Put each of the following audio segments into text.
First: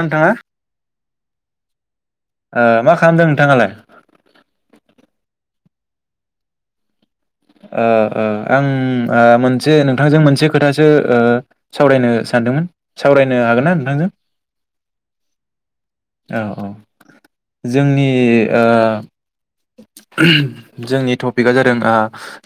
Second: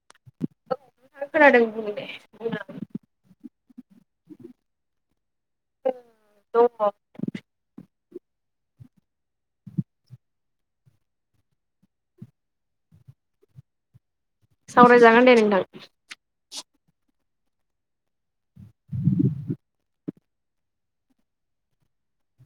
नोंथाङा ओ मा खालामदों नोंथाङालाय [inaudible] ओ ओ अं ओ मोनसे नोंथांजों मोनसे खोथासो ओ सावरायनो सानदोंमोन सावरायनो हागोन ना नोंथांजों। सावरायाइ जागोन‌ दे नोंथां। औ औ जोंनि ओ जोंनि टपिकआ जादों। आ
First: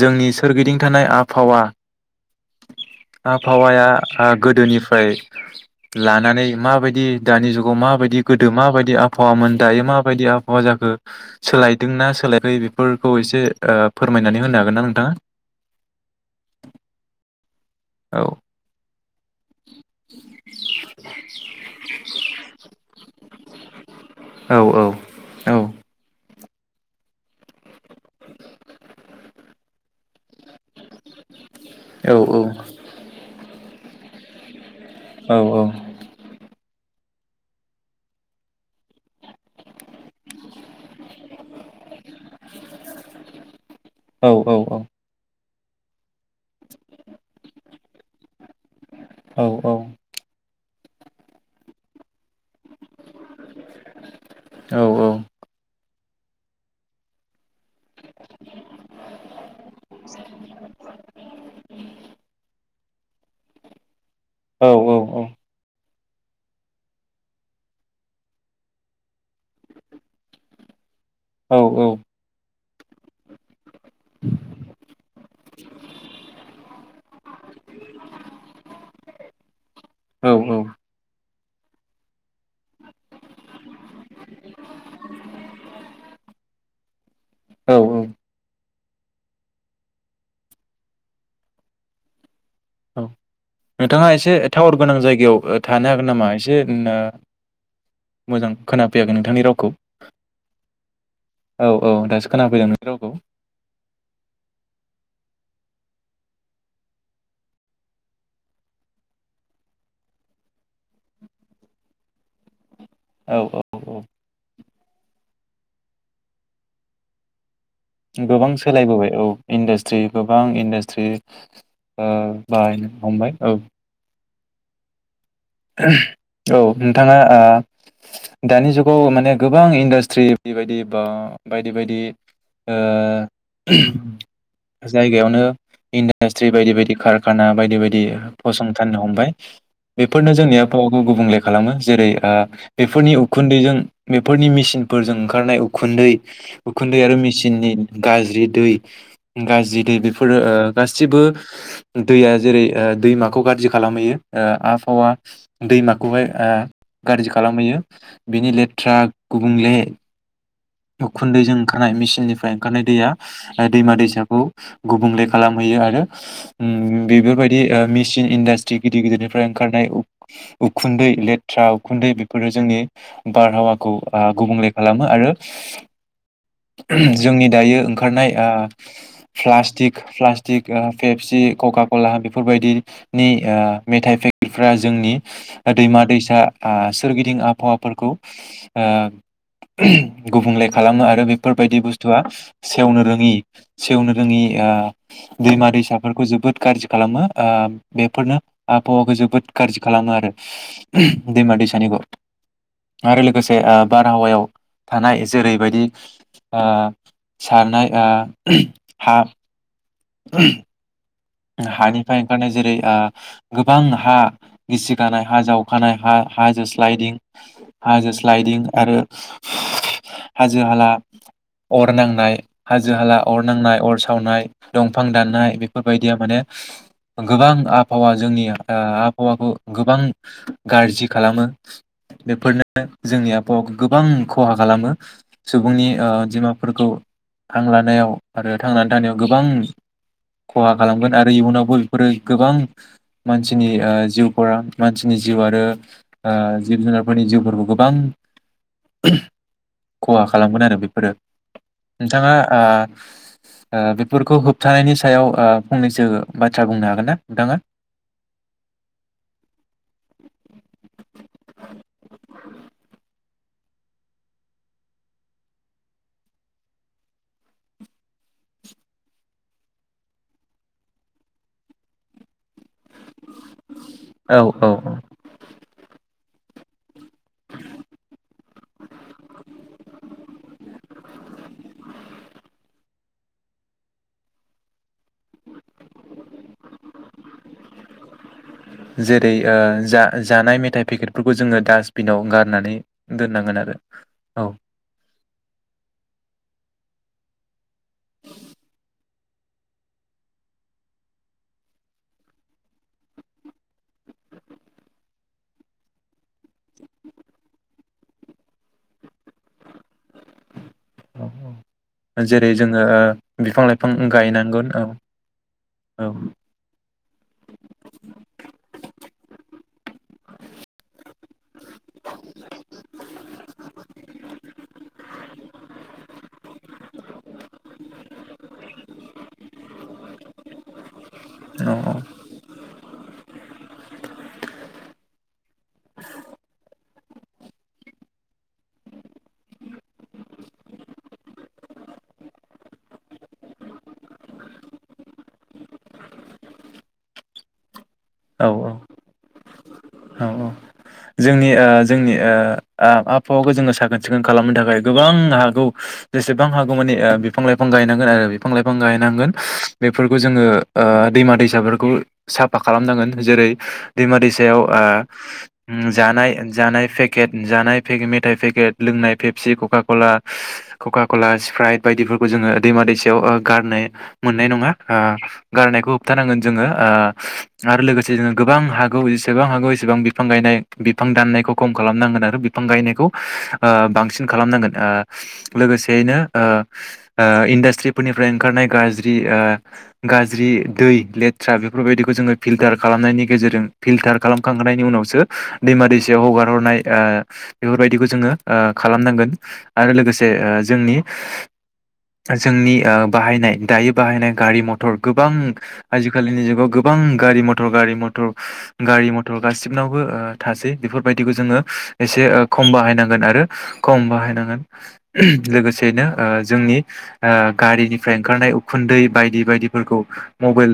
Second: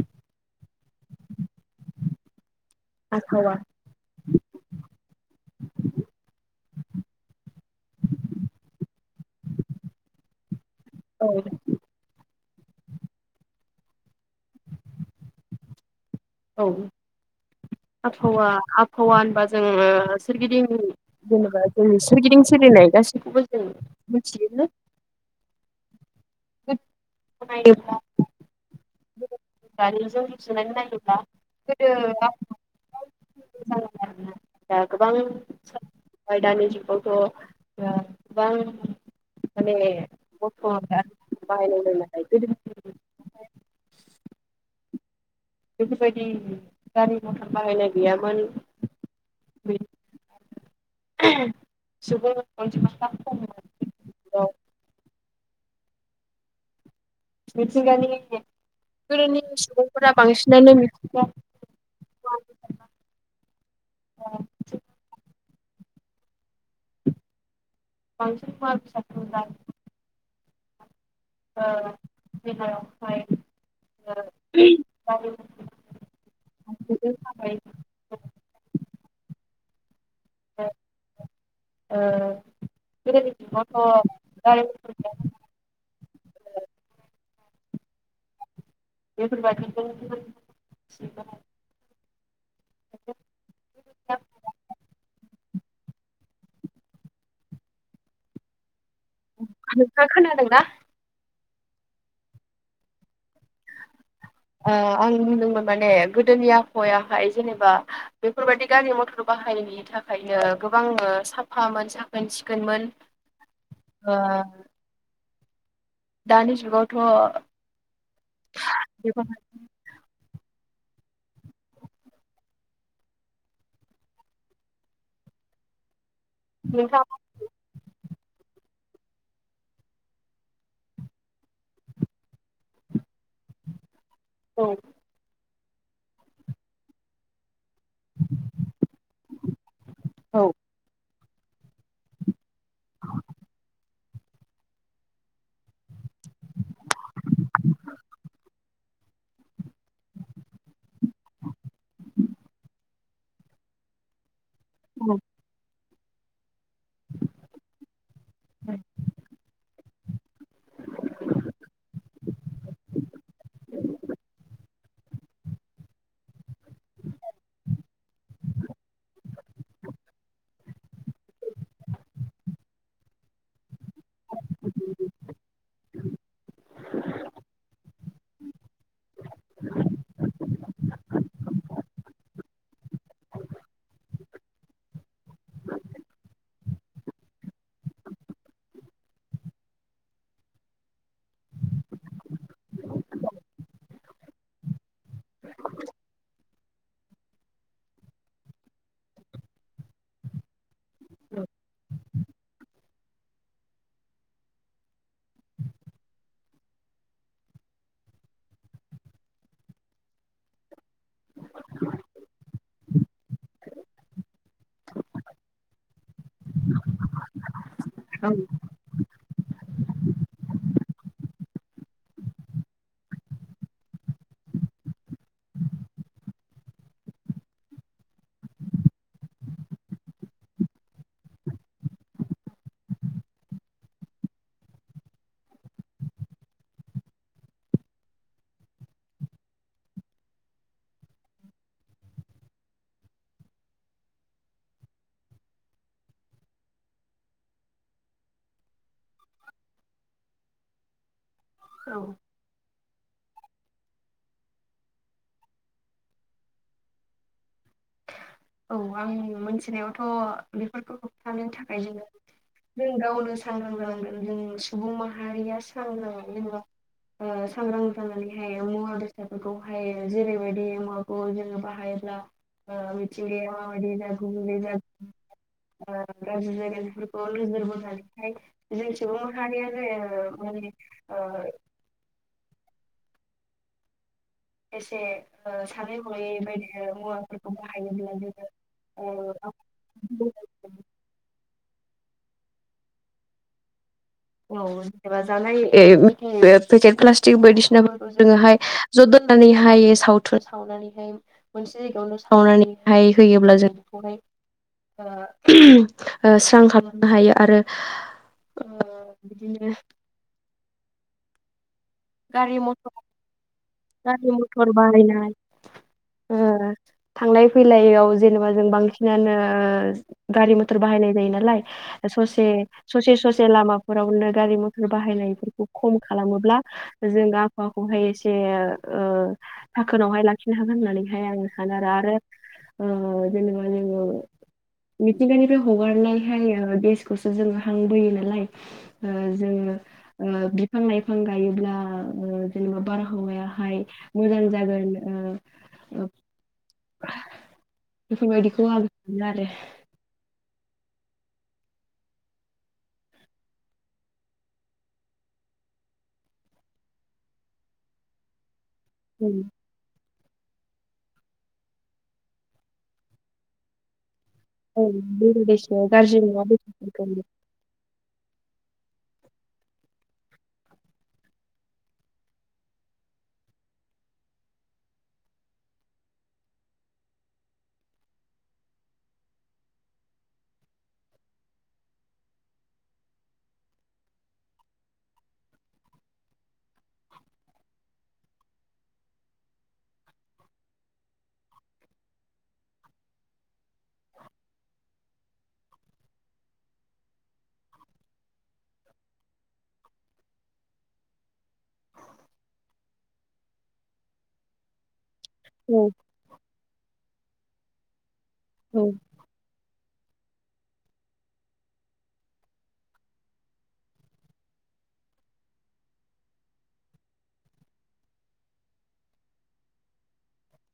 जोंनि सोरगिदिं थानाय आबहावा आबहावाया ओ गोदोनिफ्राय लानानै माबायदि दानि जुगाव माबायदि गोदो माबायदि आब आबावा मोन दायो मा बायदि आबहावा जों सोलायदोंना सोलाय बेफोरखौ एसे ओ फोरमायनानै होनो हागोन ना नोंथाङा औ औ आबहावा आबहावा होनबा जों सोरगिदिं जेनेबा जोंनि सोरगिदिं सोलिनाय गासैखौबो ओ औ औ औ [inaudible] [inaudible] दानि जीं रुजुना नायीब्ला। गीदी औ ज जालायना। दा गोबां औ औ आयदानि जुग। गथ' गोबां माने खस्थ' बाहायलायनो नालाय गोदो। औ औ औ। बेफोरबायदि गारि मथर बाहायनाय गैयामोन। औ औ। सुबुं मोन मथ [unintelligible] मिथिंगानि गोदोनि सुबुंफोरा बांसिनानो मिथिंगानि। मांसनमा साखा [unintelligible] औ। ओमफाय? [unintelligible] औ औ। ओ गीदीनि जुगावथ'। औ औ। बेफीर बायदिजीं [unintelligible] औ नोंथाङा एसे टावर गोनां जायगायाव थानो हागोन नामा? एसे ओ मोजां खोना नोंथां आं खोनादों ना? औ औ दासो खोनाफैदों नोंनि रावखौ। अ आं बुंदोंमोन माने गोदोनि आबहावायाहाय जेनेबा, बेफोरबायदि गारि मथर बाहायिनि थाखायनो गोबां साफामोन साखोन सिखोनमोन। औ औ औ। दानि जुगावथ' गोबां सोलायबोबाय औ इन्डास्ट्रि गोबां इनडास्ट्रि थ्रि बाहायनो हमबाय औ। [inaudible] औ नोंथाङा दानि जुग गाव माने गोबां इन्डास्ट्रि बायदि बा बायदि बायदि जायगायावनो इन्डासट्रि बायदि बायदि कारखाना बायदि बायदि फसंथाननो हमबाय। जोंनि [unintelligible] गुबुंले खालामो जेरैै ओ बेफोरनि उखुन्दैजों बेफोरनि मेसिनफोरजों ओंखारनाय उखुन्दै उखुन्दै आरो मेसिननि गाज्रि दै गाज्रि दै बेफोरो ओ गासिबो दैया जेरै दैमाखौ गारजि खालामहैयो हावा दैमा गुबै आ गाज्रि खालामहैयो बिनि लेथ्रा गुबुंले उखुन्दैजों ओंखारनाय मेसिननिफ्राय ओंखारनाय दैया दैमा दैसाखौ गुबुंले खालामहैयो आरो उम बेफोरबायदि मेसिन इन्डास्ट्रि गिदिर गिदिरनिफ्राइ गिदिरनिफ्राय ओं ओंखारनाय उखुन्दै लेथ्रा उखुन्दै बेफोरो जोंनि बारहावा खौ आ गुबुंले खालामो आरो जोंनि दायो नाय आ फ्लास्टि प्लास टिक पेपसि कका कला बेफोरबायदिनि आ मिथाइ पे फ्रा जोंनि दैमा दैसा आ सोरगिदिं आबहावाफोरखौ आ गुबुंले खालामो आरो बेफोरबायदि बुस्थुआ सेवनो रोङि सेवनो रोङि आ दैमा दैसाफोरखौ जोबोद गाज्रि खालामो आ बेफोरनो आबहावाखौ जो बोद गाज्रि खालामो आरो दैमा दैसानिखौ आरो लोगोसे आ बारहावायाव थानाय जेरैबायदि सारनाय आ हा [inaudible] हानिफ्राय ओंखारनाय आ जेरै गोबां हा गिसि गानाय हा जावखानाय हा हाजो स्लाइदिं हाजो स्लाइदिं आरो हाजो हाला अर नांनाय हाजो हाला अर नांनाय अर सावनाय दंफां दाननाय बेफोर बायदिया माने गोबां आबहावा जोंनि आबहावाखौ गोबां गारजि खालामो बेफोरनो आ जोंनि आबहावाखौ गोबां खहा खालामो सुबुंनि ओ अनजिमाफोरखौ हां लानायाव आरो थांनानै थानायाव गोबां खहा खालामगोन आरो इयुनावबो बेफोरो गोबां मानसिनि जिउफोरा मानसिनि जिउ आरो जिब जुनारफोरनि जिउफोरखौ गोबां खहा खालामगोन आरो बेफोरो। नोंथाङा आ ओ बेफोरखौ होबथानायनि सायाव आ फंनैसो बाथ्रा बुंनो हागोन ना नोंथाङा? औ आं मोनथिनायावथ' बेफोरखौ होबथानो थाखाय जोङो जों गावनो सांग्रां जानांगोन जों सुबुं माहारिया सांग्रां जेनेबा सांग्रां जानानैहाय मुवा बेसादफोरखौहाय जेरैबायदि मुवाखौ जोङो बाहायोब्ला मिथिंगाया माबायदि जा औ गुबुंले औ जाग औ [unintelligible] नोजोर बोनानैहाय जों सुबुं माहारियानो ओ एसे से सानै हनायै बायदि मुवाफोरखौ बाहायोब्ला जोङो जेरै ओ दासपिनाव गारनानै दोननांगोन आरो औ जबा जालाय [unintelligible] बायदिसिनाखौ जोङोहाय ज' दोननानैहाय सावनानैहाय मोनसे जायगायावनो सावनानैहाय होयोब्ला ओ सोंहाबनो हायो आरो ओ थिग बिदिनो औ जेरै गारि जोङो मथर ओ बिफां लाइफां गारि गायनांगोन मथर औ बाहायनाय औ ओ थांलाय फैलायाव जों जेनेबा बांसिनानो ओ गारि मथर बाहायनाय जायो नालाय ससे ससे ससे जे लामाफोरावनो गारि मटर बाहायनायफोरखौ खम खालामोब्ला जों आबहावाखौहाय एसे ओ साखोनावहाय लाखिनो‌ हागोन‌ होननानै हाय आं सानो आरो। औ आरो ओ जेनेबा जोङो मिथिंगानिफ्राय हगारनायहाय गेसखौसो जों हां बोयो नालाय ओ जोङो ओ बिफां लायफां गायोब्ला ओ ओ जेनेबा बारहावायावहाय मोजां जागोन ओ ओ औ बेफोरबायदिखौ आं मोनो आरो। औ औ औ जोंनि ओ जोंनि ओ ओ आबहाखौ साखोन सिखोन खालामनो थाखाय गोबां हागौ जेसेबां हागौ माने ओ बिफां लायफां गायनांगोन आरो बिफां गायनांगोन बे बेफोरखौ जोङो ओ दैमा दैसाफोरखौ साफा खालामनांगोन। जेरै दैमा दै सायाव ओ जानाय जानाय पेकेट जानाय पेकेट मेथाइ पेकेट लोंनाय पेबसि, कका कला, कका कला, सिफ्राइट बायदिफोरखौ जोङो दैमा दैसायाव ओ गारनो मोननाय नङा। ओ गारनायखौ होबथानांगोन जोङो। ओ आरो लोगोसे जोङो गोबां हागौ जेसेबां हागौ एसेबां बिफां गायनाय बिफां दाननायखौ खम खालामनांगोन आरो बिफां गायनायखौ ओ बांसिन खालामनांगोन। ओ लोगोसेनो ओ इन्डास्ट्रिफोरनिफ्राय ओंखारनाय गाज्रि ओ गाज्रि दै लेथ्रा बेफोरबायदिखौ जोङो पिलथार खालामनायनि गेजेरजों पिलथार खालामखांनायनि उनाव सो दैमा दैसायाव हगार हरनाय ओ बेफोरबायदिखौ जोङो ओ खालामनांगोन आरो लोगोसे ओ जोंनि जोंनि ओ बाहायनाय दायो बाहायनाय गारि मटर गोबां आजिखालिनि जुगाव गोबां गारि मटर गारि मटर गारि मटर गासि गोबांनावबो थासै बेफोर बादिखौ जोंङो एसे खम बाहायनांगोन आरो खम बाहायनांगोन। लोगोसेनो‌ ओ जोंनि ओ गारिनिफ्राय ओंखारनाय उखुन्दै बायदि बायदिफोरखौ मबेल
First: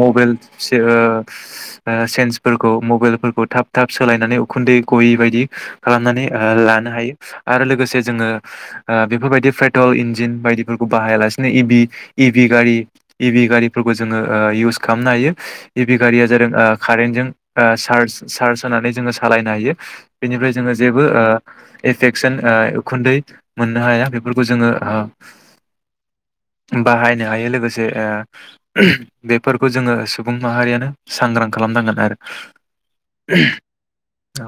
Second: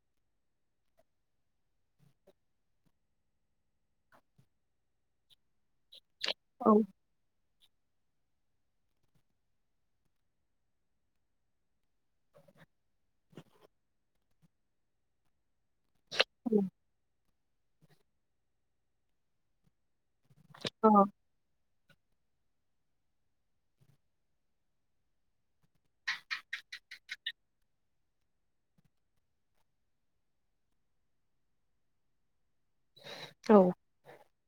मबेल ओ ओ सेन्सफोरखौ मबेलफो फोरखौ थाब थाब सोलायनानै उखुन्दै गयि बायदि खालामनानै ओ लानो हायो। आरो लोगोसे जोङो ओ बेफोरबायदिनिफ्रायथ' इन्जिन बायदिफोरखौ बाहाया लासिनो इ भि इ भि गारि इ भि गारिफोरखौ जोङो ओ इउस खालामनो हायो। बि गारिया जादों कारेनजों ओ चार्ज चार्ज होनानै जोङो सालायनो हायो। बेनिफ्राय जोङो जेबो ओ एफेकसन ओ उखुन्दै मोननो हाया बेफोरखौ जोङो ओ बाहायनो हायो लोगोसे ओ बेफोरखौ जोङो सुबुं माहारियानो सांग्रां खालामनांगोन आरो। औ। औ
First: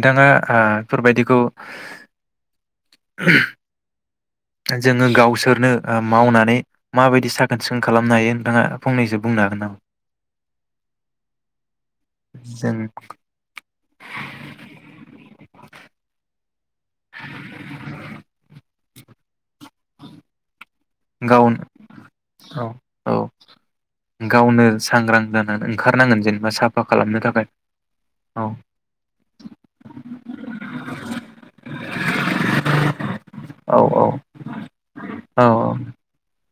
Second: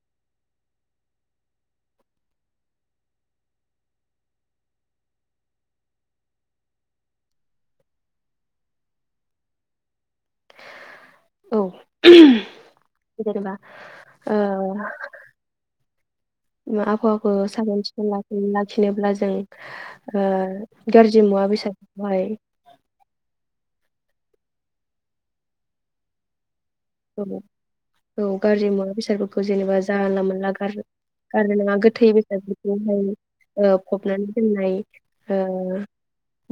नोंथाङा ओ बेफोरबायदिखौ जोङो गावसोरनो ओ मावनानै माबायदि साखोन सिखोन खालामनो हायो नोंथाङा फंनैसो बुंनो हागोन नामा? औ जों जेनेबा औ। आबहावाखौ साखोन सिखोन लाखिनोब्ला जों ओ गाज्रि मुवा गाव औ बेसादखौहाय औ गावनो सांग्रां जानानै ओंखारनांगोन जेनेबा सा औ औ गाज्रि मुवा बेसादफोरखौ जेनेबा जानला मोनला गार-गारनो नाङा गोथै बेसादफोरखौहाय औ फबनानै ओ दोननाय औ ओ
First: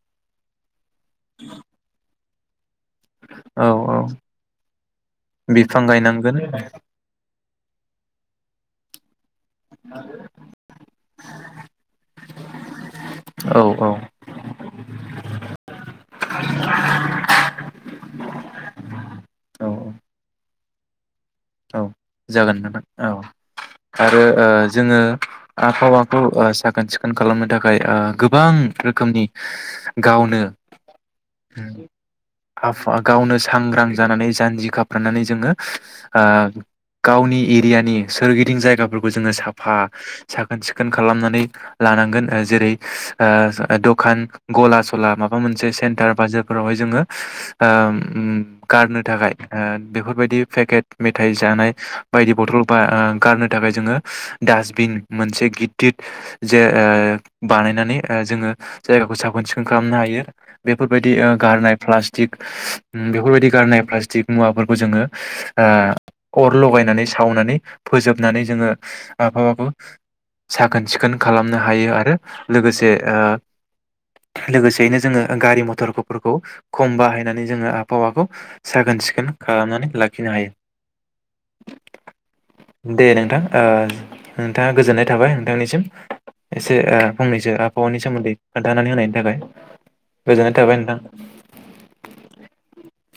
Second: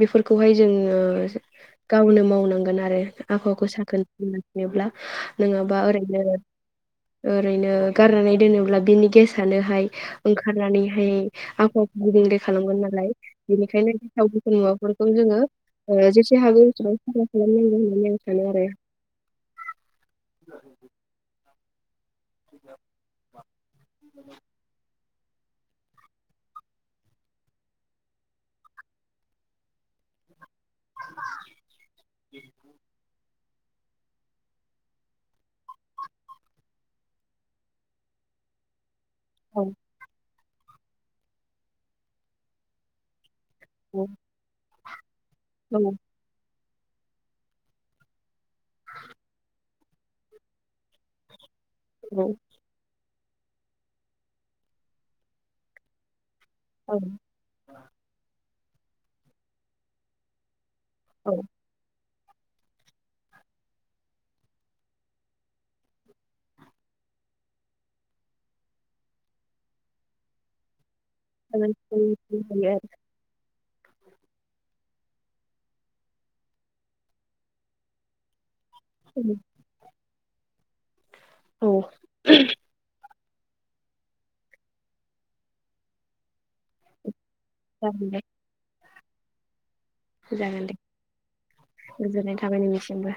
बेफोरखौहाय जोङो ओ गावनो माव नांगोन आ औ आबहावाखौ औ साखोन नुयोब्ला बिफां गायनांगोन ओरैनो गारनानै दोनोब्ला बिनि गेस सानोहाय ओंखारनानैहाय आबहावाखौ गुबुंले खालामगोन नालाय औ बेनिखायनो गेसाव गोथोन मुवाफोरखौ जोङो जेसे हागौ एसे साफा खालामनांगोन होननानै आं सानो आरो औ औ औ जागोन नामा औ आरो ओ जोङो आबहावाखौ ओ साखोन सिखोन खालामनो थाखाय ओ गोबां रोखोमनि गावनो आफ गावनो सा सांग्रां जानानै जानजि खाफ्रानानै जोङो ओ गावनि एरियानि सोरगिदिं जायगाफोर बो जोङो साफा साखोन सिखोन खालामनानै लानांगोन जेरै दखान गला सला माबा मोनसे सेन्टार बा जोब फोरावहाय जोङो ओ ओम गारनो थाखाय ओ बेफोरबायदि पेकेट मेथाइ जानाय बायदि बथल बा ओ गारनो थाखाय जोङो डासबिन मोनसे गिदिर जे ओ बानायनानै ओ जोङो जायगाखौ साखोन सिखोन खालामनो हायो बेफोरबायदि गारनाय प्लास टिक बेफोरबायदि गारनाय प्लास्टिक मुवाफोरखौ जोङो ओ अर लगायनानै सावनानै फोजोबनानै जोङो आबहाबाखौ साखोन सिखोन खालामनो हायो आरो लोगोसे ओ लोगोसेयैनो जोङो गारि मथरफोरखौ खम बाहायनानै जोङो आबहावाखौ साखोन सिखोन खालामनानै लाखि लाखिनो हायो दे‌ नों ओ नोंथां नोंथाङा गोजोननाय थाबाय नोंथांनिसिम एसे फंनैसो आबहावानि सोमोन्दै खोन्थानानै होनायनि [unintelligible] जागोन दे थाबाय नोंथां। गोजोननाय थाबाय नोंथांसिमबो